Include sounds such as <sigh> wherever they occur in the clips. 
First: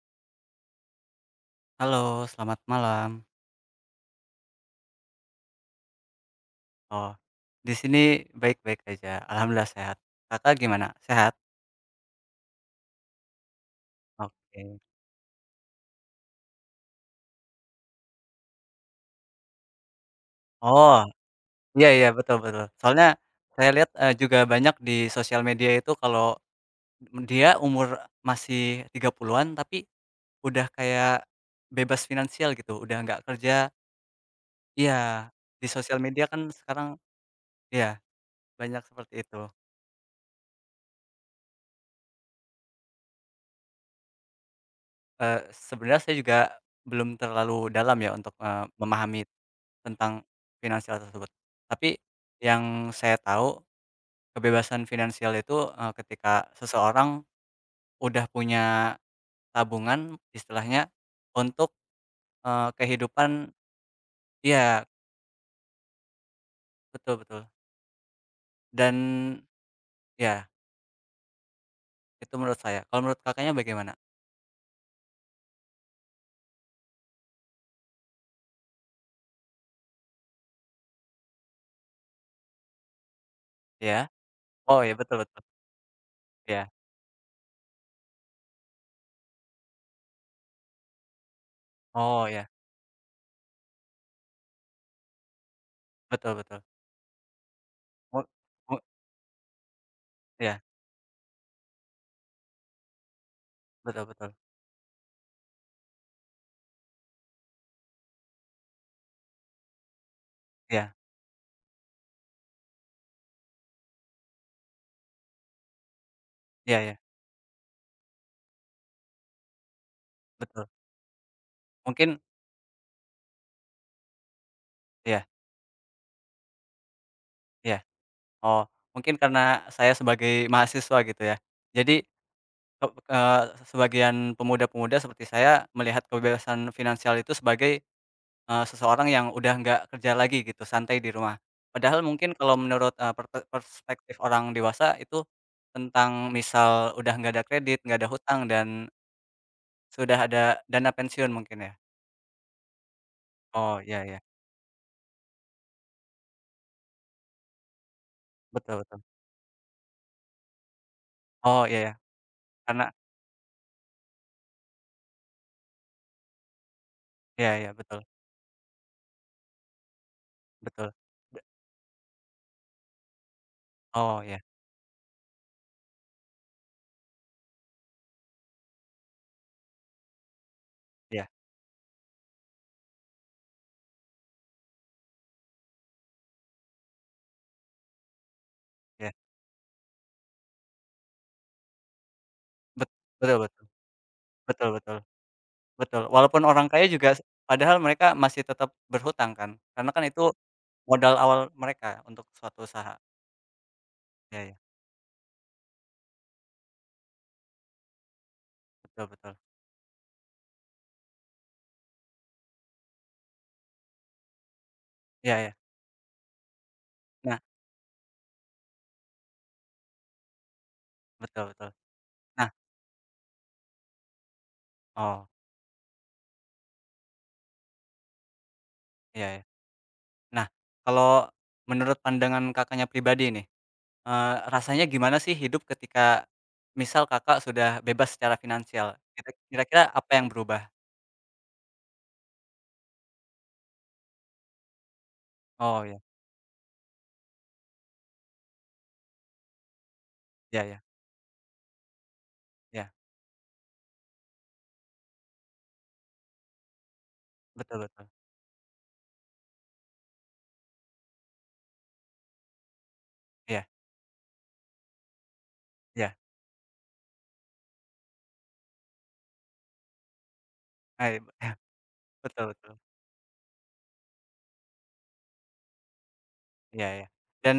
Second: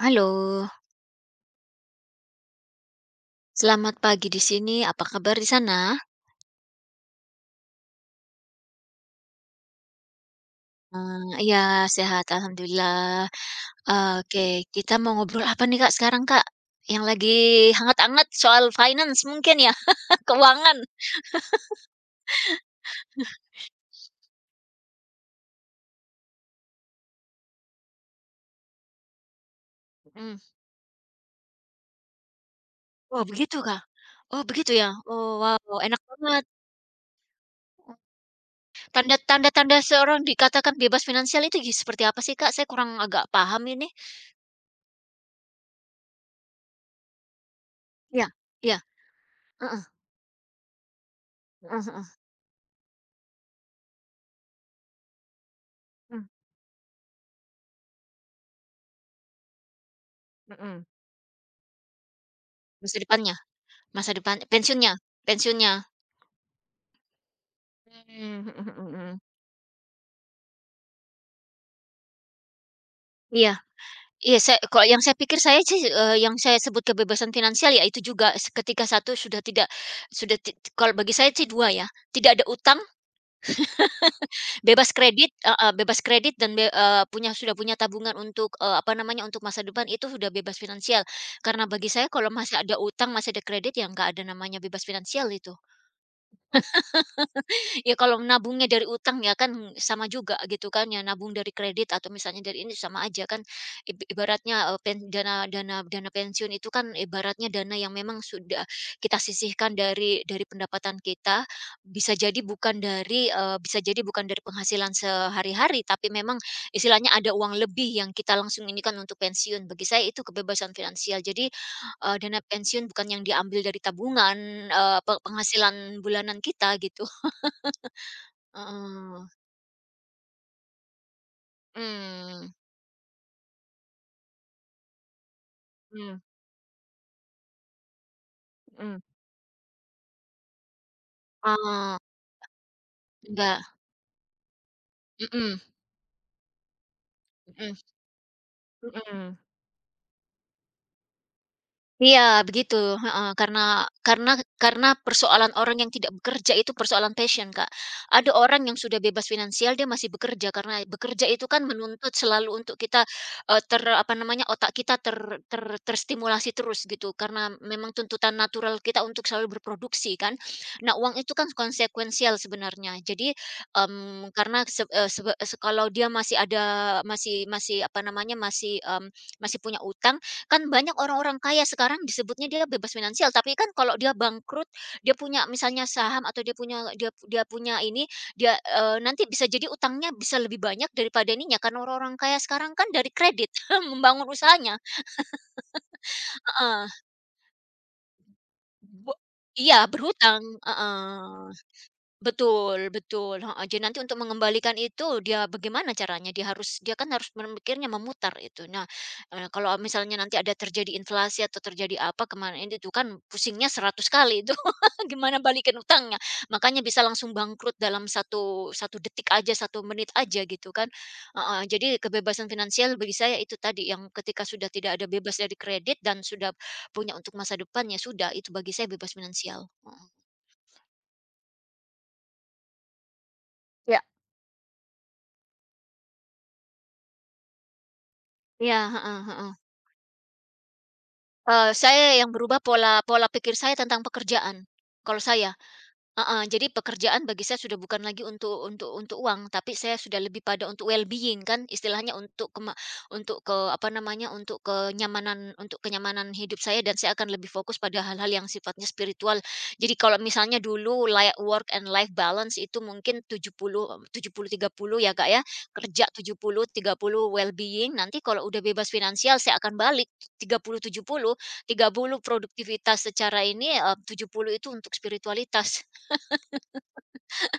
Halo, Halo, selamat malam. selamat pagi di sini. Apa kabar di sana? Oh, di sini baik-baik aja, alhamdulillah sehat. Kakak gimana? Sehat? Iya sehat alhamdulillah. Oke, Oke. kita mau ngobrol apa nih, Kak, sekarang, Kak? Yang lagi hangat-hangat soal finance mungkin ya? <laughs> Keuangan? Oh, iya iya, betul betul. Soalnya saya lihat, juga banyak di sosial media itu kalau dia umur masih 30-an tapi Mhm. udah kayak bebas finansial gitu, udah nggak Oh begitu, kerja, Kak? Oh begitu ya? iya, Oh di wow, sosial enak media kan banget. sekarang, iya, banyak seperti Tanda itu. tanda tanda seorang dikatakan bebas finansial itu seperti apa sih, Kak? Saya kurang agak paham ini. Eee, Sebenarnya saya juga belum terlalu dalam ya Iya untuk, iya. memahami Heeh tentang finansial tersebut. heeh Tapi heeh. yang saya tahu kebebasan finansial itu, Mmm, ketika seseorang udah punya tabungan mhm. istilahnya untuk, Masa depannya kehidupan, masa depan iya, pensiunnya pensiunnya. betul betul. Mmm, mhm Dan mhm. ya, itu menurut saya. Kalau menurut Iya Kakaknya bagaimana? iya, saya kalau yang saya pikir saya sih, yang saya sebut kebebasan finansial ya itu juga ketika satu sudah tidak sudah ti kalau bagi saya sih 2 ya, tidak ada utang, Ya. Oh bebas ya, betul kredit betul. heeh, bebas kredit dan Ya. Punya sudah punya tabungan untuk, apa namanya, untuk masa depan itu sudah bebas finansial. Karena bagi saya Oh kalau ya, masih ada utang, masih ada kredit, ya nggak ada namanya bebas finansial itu. betul betul. Ya Mu kalau nabungnya mu dari utang ya kan sama juga Iya, gitu kan ya, nabung dari kredit atau misalnya dari ini sama aja kan betul betul. ibaratnya, eee, pen dana dana dana pensiun itu kan ibaratnya dana yang memang sudah kita sisihkan dari Ya pendapatan kita, bisa jadi bukan dari, bisa jadi bukan dari penghasilan sehari-hari tapi memang ya ya, istilahnya ada uang lebih yang kita langsung ini kan untuk pensiun. Bagi saya itu betul. kebebasan finansial. Jadi, Mungkin. dana pensiun bukan yang diambil dari tabungan, eee, pe Ya penghasilan bulanan kita gitu. ya. Oh, mungkin Heeh. karena saya sebagai mahasiswa gitu ya. Jadi Mmm, Ep eee, sebagian pemuda-pemuda seperti saya melihat mhm kebebasan finansial itu sebagai, mhm. seseorang yang udah nggak kerja lagi gitu, santai di rumah. Oh, Padahal mungkin kalau menurut, enggak, perspektif orang dewasa itu mhm tentang misal udah nggak ada mhm kredit, nggak ada hutang, dan mhm. sudah ada dana pensiun mungkin ya? Iya begitu, heeh, Oh, karena iya iya, karena karena persoalan orang yang tidak bekerja itu persoalan passion, Kak. Ada orang yang betul sudah betul. bebas finansial dia masih bekerja karena bekerja itu kan Oh, iya iya, menuntut selalu untuk karena kita, eee, ter apa namanya, otak kita ter ter terstimulasi terus gitu iya karena iya, memang betul tuntutan natural kita untuk selalu berproduksi kan. betul. Nah uang itu Be kan konsekuensial sebenarnya. Jadi, oh, mmm, iya karena se eee, sebe se kalau dia masih ada masih masih apa namanya, masih, mmm, masih punya utang, Kan banyak iya orang-orang kaya sekarang disebutnya dia bebas finansial, tapi kan kalau dia bangkrut, dia punya misalnya saham atau dia punya ini, dia, iya, nanti bisa jadi utangnya bisa lebih banyak daripada ininya, karena orang-orang kaya sekarang kan bet dari betul kredit betul, <laughs> membangun betul usahanya. betul. Betul, walaupun orang kaya Heeh. juga padahal mereka masih tetap Be berhutang kan, iya karena kan itu berhutang, modal awal heeh. mereka untuk suatu Betul usaha. betul, heeh. Jadi nanti untuk Iya iya, mengembalikan itu dia bagaimana caranya, dia kan harus memikirnya memutar itu. Nah, betul betul. Kalau misalnya nanti ada terjadi inflasi atau terjadi apa kemarin itu kan pusingnya 100 kali itu <laughs> Iya gimana iya. balikin utangnya. Makanya bisa langsung Nah, bangkrut dalam satu satu detik aja, satu menit aja gitu kan. betul Heeh, betul. jadi kebebasan Nah, finansial bagi saya itu tadi yang ketika sudah tidak ada oh, bebas dari kredit dan sudah punya untuk masa depan, ya sudah itu bagi saya bebas iya iya. finansial, heeh. Nah, kalau menurut pandangan Kakaknya pribadi nih, Ya. Rasanya gimana sih hidup ketika misal Kakak sudah bebas secara Iya, finansial, heeh heeh. kira-kira apa yang berubah? Saya yang berubah pola pola pikir saya tentang pekerjaan, kalau saya. Oh ya, Heeh, jadi pekerjaan bagi saya sudah bukan lagi untuk untuk uang, tapi saya sudah lebih iya pada iya, untuk well-being kan istilahnya iya, untuk apa namanya, untuk kenyamanan hidup saya dan saya akan lebih betul fokus pada betul. hal-hal yang sifatnya spiritual. Jadi kalau misalnya dulu layak work and life balance itu mungkin tujuh tujuh Iya puluh 70/30 ya Kak ya, kerja iya, 70/30 well-being, nanti kalau udah bebas finansial saya akan balik tiga puluh tujuh nah, puluh <laughs> tiga puluh betul betul, produktivitas secara ini, eh, 70 itu untuk spiritualitas. iya iya. Dan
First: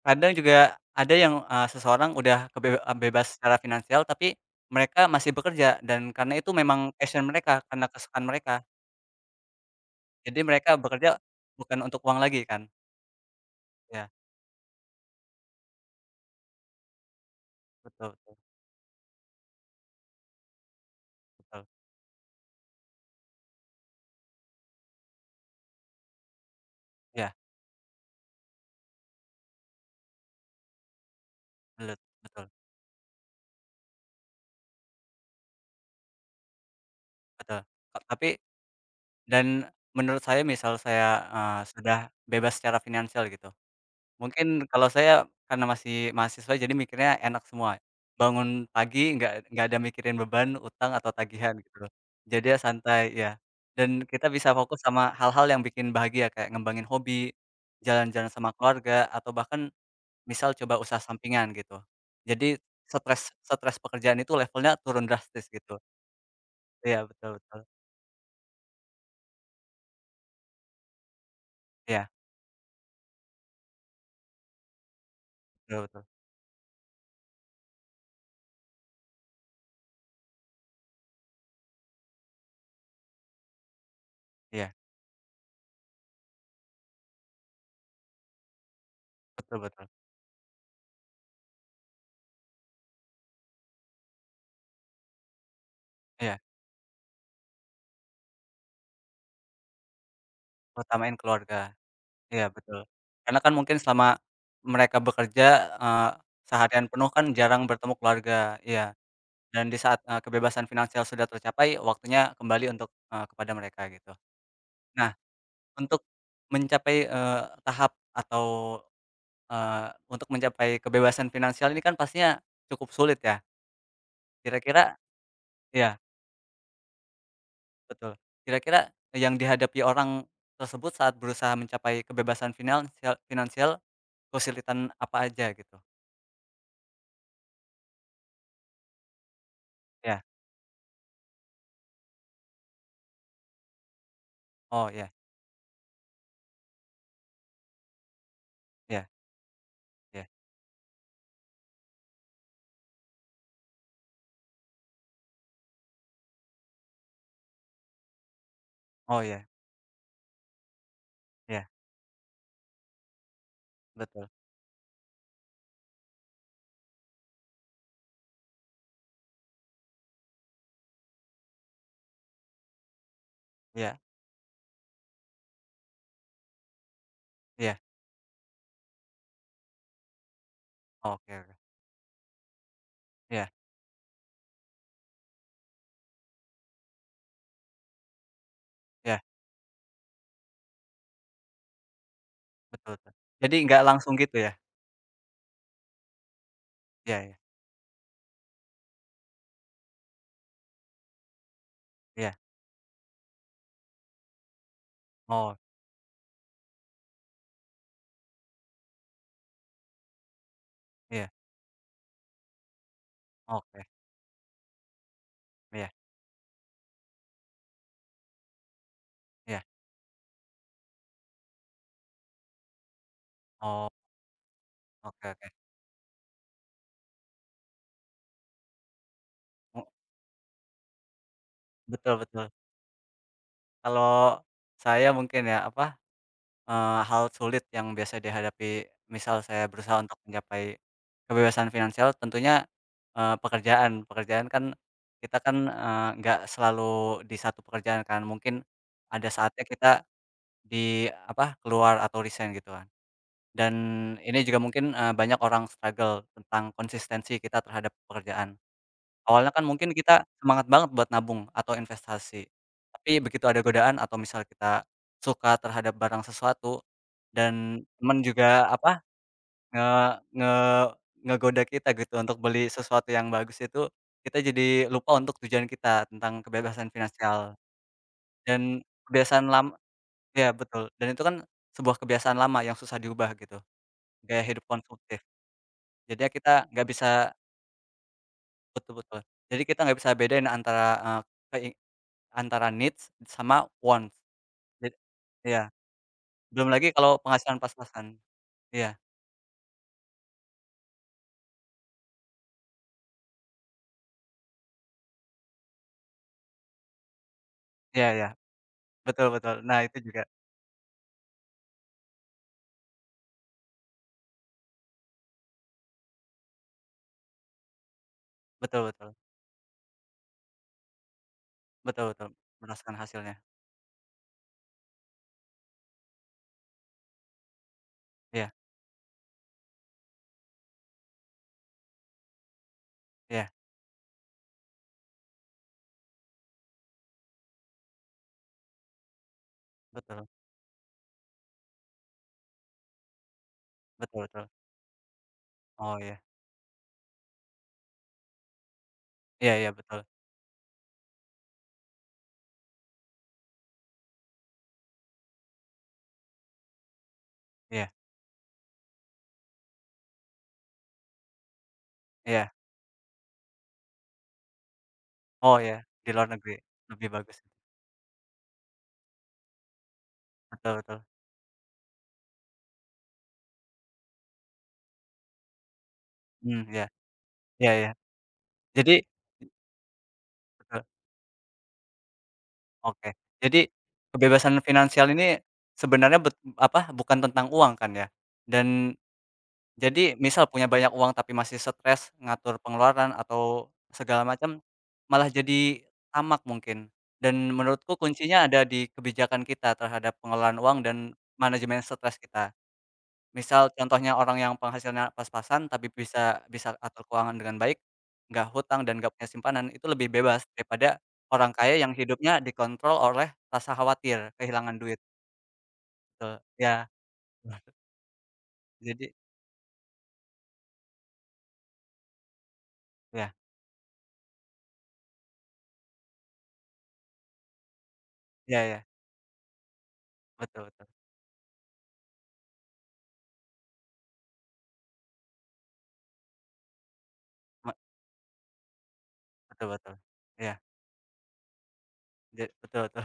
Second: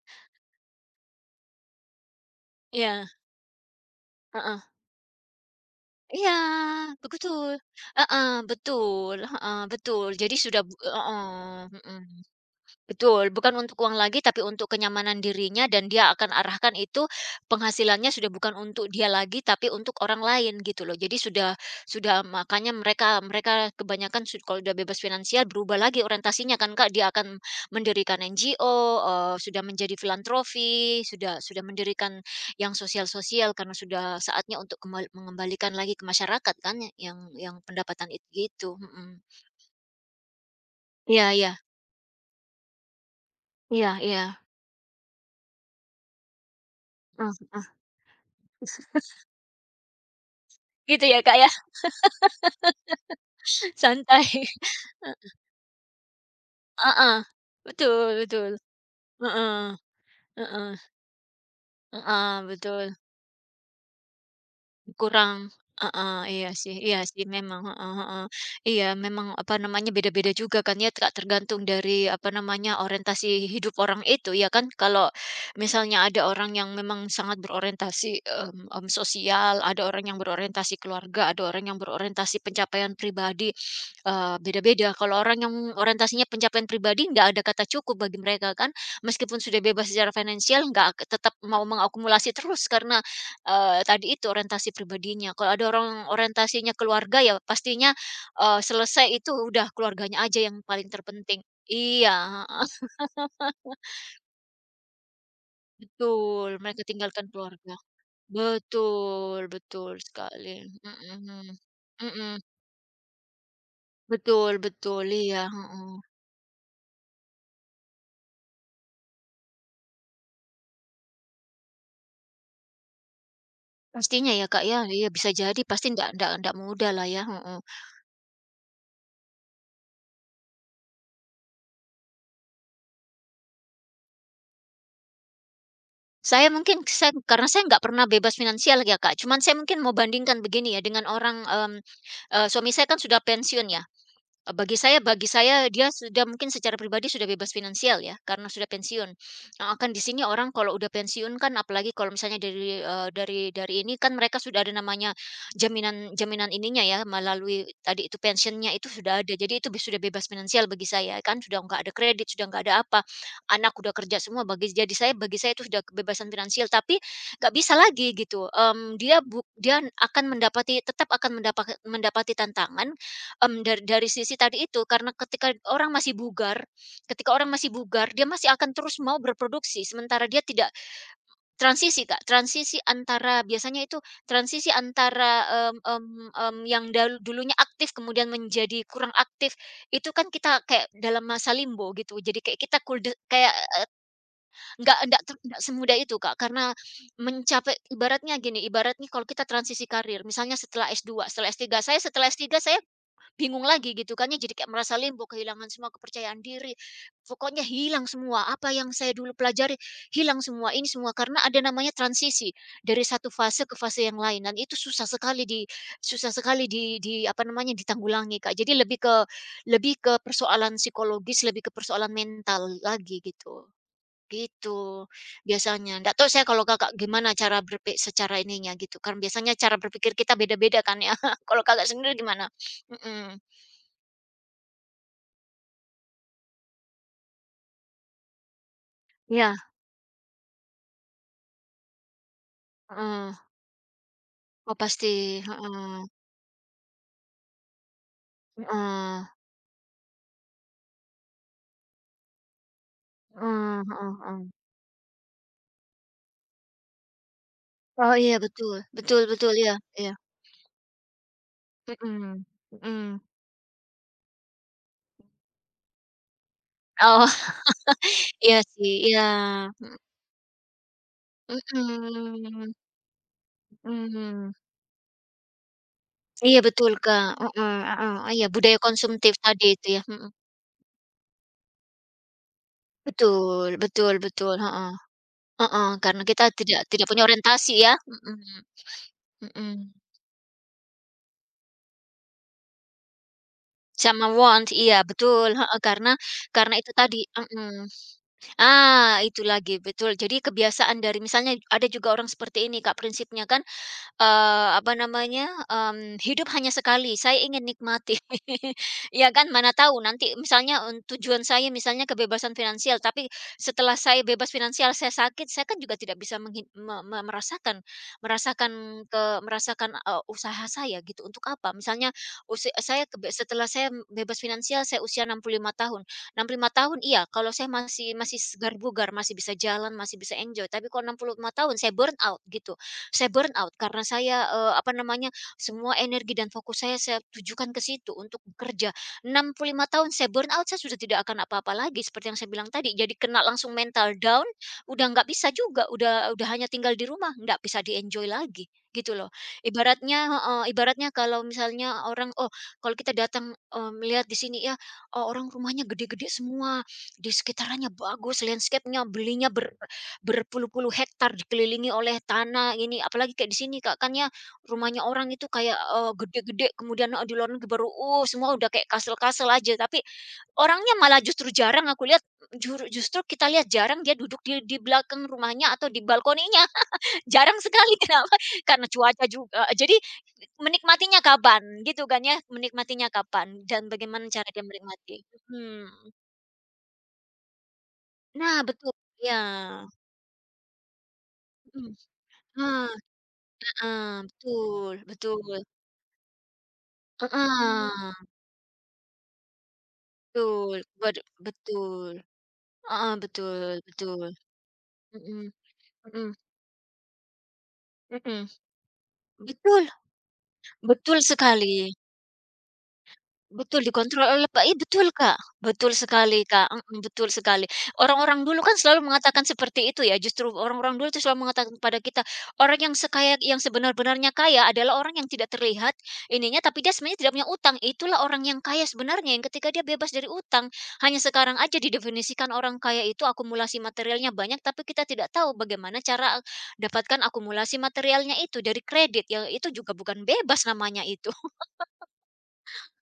kadang juga ada yang, seseorang udah Iya, bebas secara finansial, tapi heeh. mereka masih bekerja dan Iya, karena itu memang passion betul, mereka, karena kesukaan heeh, mereka. betul, heeh, betul. Jadi Jadi sudah mereka bekerja heeh, bukan mhm. untuk uang lagi kan. Betul, bukan untuk uang Ya, lagi, tapi untuk kenyamanan dirinya dan dia akan arahkan itu penghasilannya betul sudah betul bukan untuk dia lagi, tapi untuk orang lain gitu loh. Jadi sudah betul. Makanya mereka mereka kebanyakan kalau sudah bebas finansial berubah lagi orientasinya kan Kak, dia Iya, akan mendirikan NGO, sudah menjadi filantropi, sudah belut mendirikan betul yang sosial-sosial karena sudah saatnya untuk mengembalikan lagi ke masyarakat kan yang betul. Pendapatan itu Tapi gitu, mhm. dan menurut saya misal saya, Iya iya, sudah bebas secara finansial gitu, iya, mungkin kalau saya karena masih mahasiswa jadi mikirnya heeh enak heeh. semua. Bangun <laughs> pagi nggak ada mikirin beban, utang, Gitu atau ya Kak ya? tagihan gitu loh. Jadi ya santai, ya. Dan Santai, kita bisa fokus <laughs> sama e hal-hal yang bikin bahagia kayak ngembangin oo, hobi, betul, jalan-jalan sama betul. keluarga, atau Oo, bahkan misal oo, coba usaha sampingan gitu. oo, Jadi betul. stres stres pekerjaan itu levelnya turun Kurang drastis gitu. heeh, iya Iya sih betul betul. memang, heeh heeh. Iya memang, apa namanya, beda-beda juga kan ya, Kak, tergantung Iya, dari, apa namanya, orientasi hidup orang itu ya kan. Kalau betul misalnya betul. ada orang yang memang sangat berorientasi, sosial, ada orang yang berorientasi keluarga, ada orang yang berorientasi pencapaian pribadi, Iya, beda-beda. Kalau orang yang orientasinya pencapaian pribadi, nggak ada kata cukup bagi mereka kan. Meskipun betul sudah bebas betul. secara finansial, nggak ak- tetap mau mengakumulasi terus karena tadi itu orientasi pribadinya, kalau ada orang Iya, orientasinya keluarga ya pastinya, selesai itu udah keluarganya aja yang paling utamain terpenting. keluarga. Iya, Iya <laughs> betul. Karena kan mungkin selama mereka bekerja, eee, betul, mereka seharian penuh tinggalkan kan jarang keluarga. bertemu keluarga, iya. Betul Dan di betul saat, sekali, kebebasan finansial sudah mhm, tercapai, waktunya mhm, kembali untuk, kepada mereka gitu. betul betul, Nah, iya, heeh. untuk mencapai, tahap atau, eee, untuk mencapai kebebasan finansial ini kan pastinya cukup sulit ya. Pastinya ya, Kak, ya, Kira-kira iya bisa jadi pasti iya, nggak mudah lah ya, heeh. betul. Kira-kira yang dihadapi orang tersebut saat berusaha mencapai kebebasan finansial finansial, kesulitan apa aja gitu? Saya karena saya nggak pernah bebas finansial ya, Kak, cuman saya mungkin mau Iya. bandingkan begini ya dengan orang, mmm, suami saya kan sudah pensiun ya, Eee, bagi Oh, saya iya. Bagi saya dia sudah mungkin secara pribadi sudah bebas finansial ya, karena sudah Iya pensiun. Nah, kan di sini iya. orang kalau udah pensiun kan apalagi kalau misalnya dari, dari ini kan mereka sudah ada namanya jaminan jaminan ininya ya, melalui tadi itu pensiunnya itu Oh, sudah ada. iya Jadi itu sudah bebas finansial bagi saya, kan sudah iya, nggak ada kredit, sudah nggak ada apa. Anak udah kerja betul. semua bagi saya itu sudah kebebasan finansial, tapi nggak bisa lagi gitu, mmm, dia akan mendapati tetap akan mendapati tantangan Mmm, Iya dari sisi tadi itu, karena ketika orang masih bugar ketika orang masih iya. bugar, dia masih akan terus mau berproduksi, sementara dia tidak Oh, oke oke. transisi, Kak, transisi antara Iya biasanya itu transisi antara, yang dulunya aktif kemudian menjadi kurang iya, aktif, itu kan kita kayak dalam masa limbo gitu. Jadi kayak kita betul kulde betul. kayak, Jadi nggak langsung gitu ya? nggak semudah itu, Kak, karena Iya iya mencapai ibaratnya gini, ibaratnya kalau kita transisi karir, misalnya setelah s dua, setelah s iya. tiga saya Bingung lagi gitu kan ya, jadi kayak merasa limbo, Oh, kehilangan semua kepercayaan diri, pokoknya hilang semua, apa yang saya dulu pelajari hilang semua, ini semua iya. karena ada namanya transisi dari satu fase ke Oke. fase yang lain dan itu Iya susah sekali di apa namanya, ditanggulangi, Kak. Jadi iya. lebih ke persoalan psikologis, lebih ke persoalan mental lagi gitu, Oh, gitu oke oke. biasanya. Nggak tahu saya kalau Kakak gimana cara berpikir secara ininya gitu Karena biasanya cara Mu berpikir kita beda-beda kan ya. <laughs> Kalau Kakak sendiri Betul gimana? betul. Mhm. Kalau saya mungkin ya, apa, hal sulit yang biasa dihadapi misal Iya, saya berusaha untuk mencapai kebebasan finansial tentunya, heeh. Pekerjaan. Pekerjaan kan Oh, pasti, kita kan, heeh, nggak selalu di satu pekerjaan kan, mungkin heeh, ada saatnya kita di apa, keluar atau resign gitu kan. Dan heeh heeh ini heeh. juga mungkin, banyak orang struggle tentang konsistensi kita terhadap Oh, iya pekerjaan. betul, betul Awalnya betul, kan iya mungkin iya, kita semangat banget buat nabung atau mhm, investasi, tapi mhm. begitu ada godaan atau misal kita suka terhadap barang sesuatu Oh, <laughs> dan teman iya juga sih, apa, iya, nge nge ngegoda kita gitu untuk beli mhm sesuatu yang bagus itu, kita mhm. jadi lupa untuk tujuan kita tentang Iya kebebasan betul, Kak, finansial. heeh heeh, oh iya budaya Dan konsumtif kebiasaan tadi itu ya, mhm. iya betul, dan itu kan sebuah kebiasaan lama yang susah diubah gitu, Betul betul gaya betul, hidup heeh, konsumtif. heeh, karena Jadinya kita kita tidak nggak tidak punya bisa orientasi ya, mhm betul betul, jadi kita mhm. nggak bisa bedain antara, kei antara needs sama wants. Sama want, Jad iya betul, iya, heeh, belum karena lagi itu kalau tadi penghasilan mhm. pas-pasan. Iya Ah, itu lagi, betul. Jadi kebiasaan dari misalnya ada juga orang seperti ini Kak prinsipnya kan, apa namanya, mmm, hidup hanya sekali, saya ingin iya nikmati. iya, <laughs> Ya betul kan, betul. mana Nah itu tahu juga, nanti misalnya, tujuan saya misalnya kebebasan finansial, tapi setelah saya bebas finansial, saya sakit, saya kan juga tidak bisa menghi me me merasakan betul merasakan betul, ke merasakan, usaha saya gitu, untuk apa? Misalnya betul betul, usi merasakan saya kebe hasilnya. setelah saya bebas finansial, saya usia 65 tahun. Enam puluh lima tahun iya, kalau saya masih masih Iya segar bugar, masih bisa jalan, masih bisa enjoy, tapi kalau 65 tahun saya burn out gitu saya iya, burn out karena saya, apa namanya, semua energi dan fokus saya tujukan ke situ untuk bekerja. 65 tahun saya betul, burn out saya sudah tidak akan apa-apa lagi seperti yang saya bilang tadi. Jadi kena langsung mental betul down, betul. udah nggak bisa juga, Oh iya, udah hanya tinggal di rumah, nggak bisa di-enjoy lagi, gitu loh. iya iya betul, Ibaratnya heeh, ibaratnya kalau misalnya orang, oh kalau kita datang, melihat di sini ya, oh orang rumahnya gede-gede semua, di sekitarnya iya bagus, landscape-nya, belinya ber Berpuluh-puluh hektar dikelilingi oleh iya, tanah ini, apalagi kayak di sini Kak, kan ya rumahnya orang itu oh kayak, iya, di luar negeri gede-gede lebih kemudian, di bagus, luar negeri baru, semua udah kayak kastel-kastel aja, tapi betul orangnya betul, malah justru jarang aku lihat, justru kita lihat jarang dia duduk di belakang rumahnya atau di mmm, balkoninya. iya, <laughs> Jarang iya iya. sekali, kenapa? Karena Jadi cuaca juga. Jadi betul, menikmatinya kapan? Gitu kan ya, menikmatinya oke. kapan Jadi, dan bagaimana cara kebebasan dia finansial menikmati? ini Mhm. sebenarnya apa, bukan tentang uang kan ya? Nah betul, Dan ya jadi misal punya banyak uang tapi masih mhm, stres ngatur ah. pengeluaran atau Ah segala macam, betul malah betul. jadi tamak mungkin. Dan menurutku Heeh, kuncinya ada di kebijakan kita terhadap pengelolaan betul. uang dan Waduh, manajemen betul. stres kita. Heeh, Misal betul contohnya betul. orang yang penghasilannya Mhm pas-pasan tapi mhm bisa bisa atur keuangan dengan baik, nggak mhm. hutang dan nggak punya simpanan, itu Betul, lebih bebas daripada betul orang kaya sekali. yang hidupnya dikontrol oleh rasa Betul, dikontrol khawatir oleh Pak i kehilangan duit, betul, Kak, betul betul, sekali, Kak, iya. mhm, betul sekali. Orang-orang dulu kan selalu Jadi mengatakan seperti itu ya, justru orang-orang dulu itu selalu mengatakan kepada kita, orang yang ya sekaya yang sebenar-benarnya kaya adalah orang yang tidak terlihat ininya, tapi dia sebenarnya tidak punya utang, itulah orang yang ya kaya ya sebenarnya, yang ketika dia bebas dari betul utang. betul, Hanya sekarang aja didefinisikan orang kaya itu akumulasi materialnya banyak, tapi kita tidak tahu bagaimana cara dapatkan me akumulasi materialnya itu dari kredit, yang betul itu betul, juga bukan ya bebas namanya itu. <laughs> ja betul betul.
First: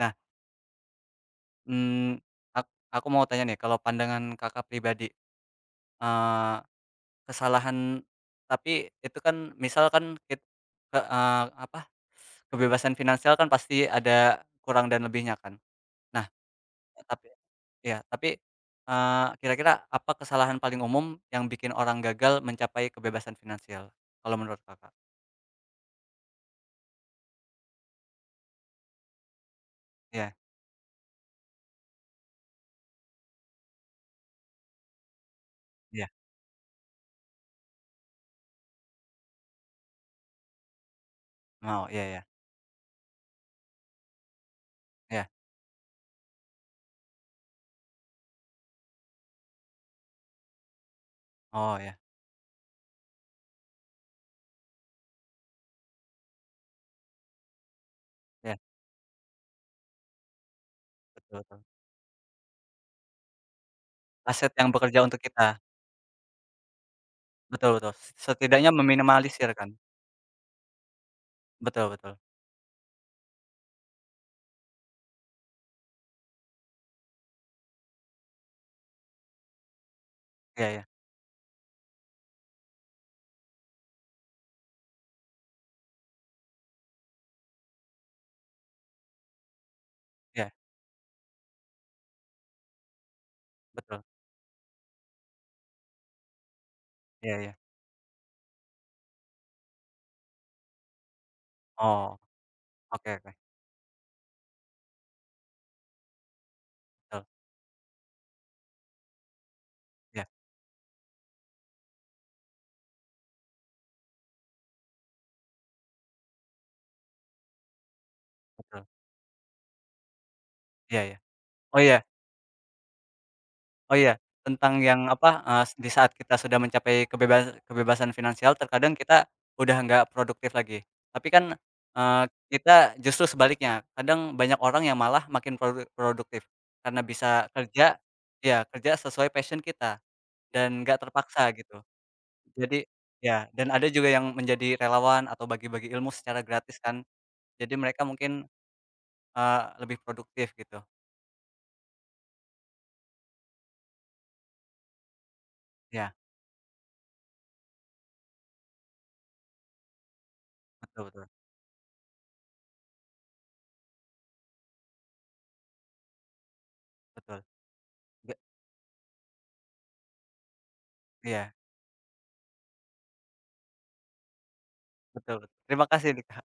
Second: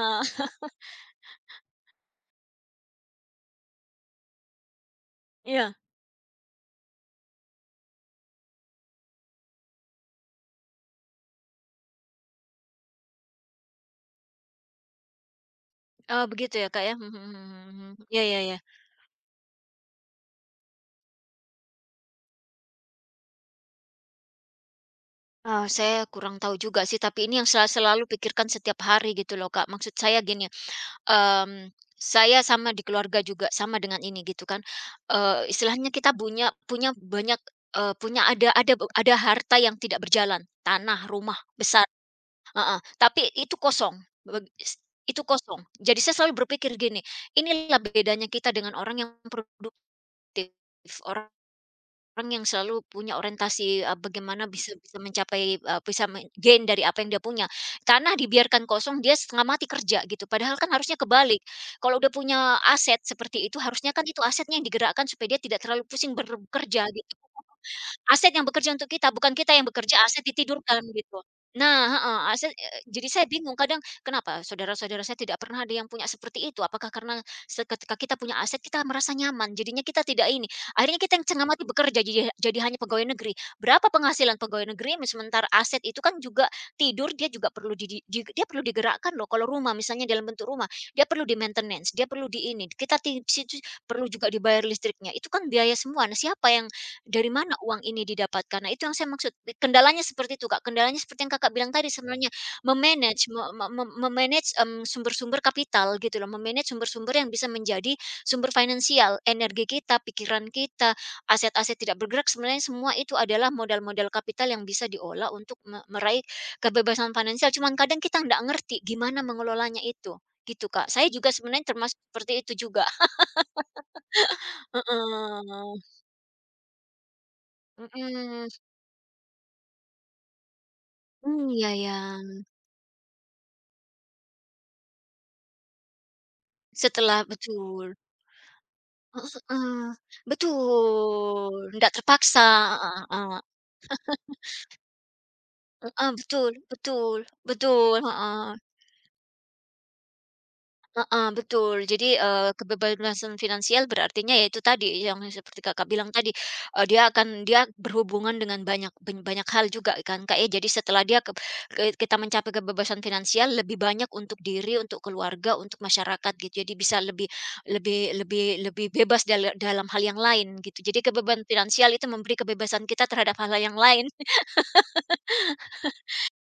Nah, mmm, ak aku mau tanya nih kalau pandangan Kakak pribadi, iya. eee, kesalahan tapi itu kan misal kan ke eee, apa, kebebasan finansial kan pasti ada kurang dan lebihnya kan. Oh Nah, begitu ya Kak ya? Mhm tapi mhm mhm ya mhm. Iya tapi, iya iya. Kira-kira apa kesalahan paling umum yang bikin orang gagal mencapai kebebasan finansial kalau menurut Kakak? Oh saya kurang tahu juga sih, tapi ini yang selalu pikirkan setiap hari gitu loh Kak. Maksud saya Iya gini, mmm, saya sama di keluarga juga sama dengan ini gitu kan, istilahnya iya, kita punya punya banyak, eee, punya ada harta yang tidak berjalan, tanah, rumah mau, besar iya iya heeh, tapi itu kosong, beg itu iya. kosong. Jadi saya selalu berpikir gini, inilah bedanya kita dengan orang yang produktif, orang Oh iya Orang yang selalu punya orientasi, bagaimana bisa bisa mencapai, bisa men gain dari apa yang dia punya. Tanah iya, dibiarkan kosong, dia setengah mati kerja gitu, padahal kan harusnya betul kebalik. betul. Kalau udah punya aset seperti itu, harusnya kan itu Aset asetnya yang yang bekerja digerakkan untuk supaya dia kita, tidak terlalu pusing bekerja gitu. betul betul. Aset yang Setidaknya bekerja untuk kita, bukan meminimalisir kita yang kan? bekerja, aset ditidurkan gitu. Nah Betul betul. heeh, jadi saya bingung kadang kenapa saudara-saudara saya tidak pernah ada yang punya seperti itu, apakah karena ketika kita punya aset kita merasa nyaman, jadinya kita tidak ini, Iya iya akhirnya kita yang setengah mati bekerja jadi hanya pegawai negeri. Berapa penghasilan pegawai negeri, sementara aset itu kan juga tidur dia juga perlu di dia perlu digerakkan loh, kalau rumah misalnya dalam bentuk iya, rumah, dia perlu di-maintenance, dia perlu di ini, kita ti situ betul. perlu juga dibayar listriknya, itu kan biaya semua. Nah siapa yang dari Iya mana iya. uang ini didapatkan? Nah, itu yang saya maksud, kendalanya seperti itu, Kak. Kendalanya seperti yang Kakak bilang tadi Oh, sebenarnya, oke memanage, manage oke, me me me me-manage, em, sumber-sumber kapital gitu loh, sumber-sumber betul. yang bisa menjadi sumber finansial, energi kita, Iya, pikiran kita, aset-aset tidak bergerak, sebenarnya semua itu adalah modal-modal kapital yang bisa diolah untuk meraih kebebasan finansial, cuman kadang kita nggak ngerti betul. gimana mengelolanya itu, gitu, Kak. Iya Saya iya. juga sebenarnya Oh termasuk iya. seperti itu juga. Oh iya, tentang yang apa, Heeh, di saat kita sudah mencapai kebebasan mhm, finansial terkadang kita udah nggak produktif lagi. Tapi kan, Hmm. Iya ya. eee, kita justru sebaliknya, kadang banyak orang yang malah makin produktif karena bisa kerja Betul, ya kerja sesuai passion heeh, kita dan nggak terpaksa betul, gitu. ndak terpaksa, Jadi heeh heeh, ya dan ada juga yang menjadi relawan atau bagi-bagi heeh, ilmu secara betul gratis kan. betul Jadi betul, mereka heeh. mungkin, lebih produktif gitu. Heeh, betul. Jadi, kebebasan finansial berartinya ya itu tadi yang seperti Kakak bilang Ya tadi, eee, dia akan dia berhubungan dengan banyak hal juga kan, Kak, ya. Jadi setelah betul dia betul keb ke kita mencapai kebebasan finansial lebih banyak untuk diri, untuk keluarga, untuk masyarakat gitu. Jadi bisa lebih betul. lebih Be lebih lebih bebas dalam hal yang lain gitu. Jadi kebebasan iya, finansial itu memberi kebebasan kita terhadap hal-hal yang lain. betul betul. Terima kasih nih,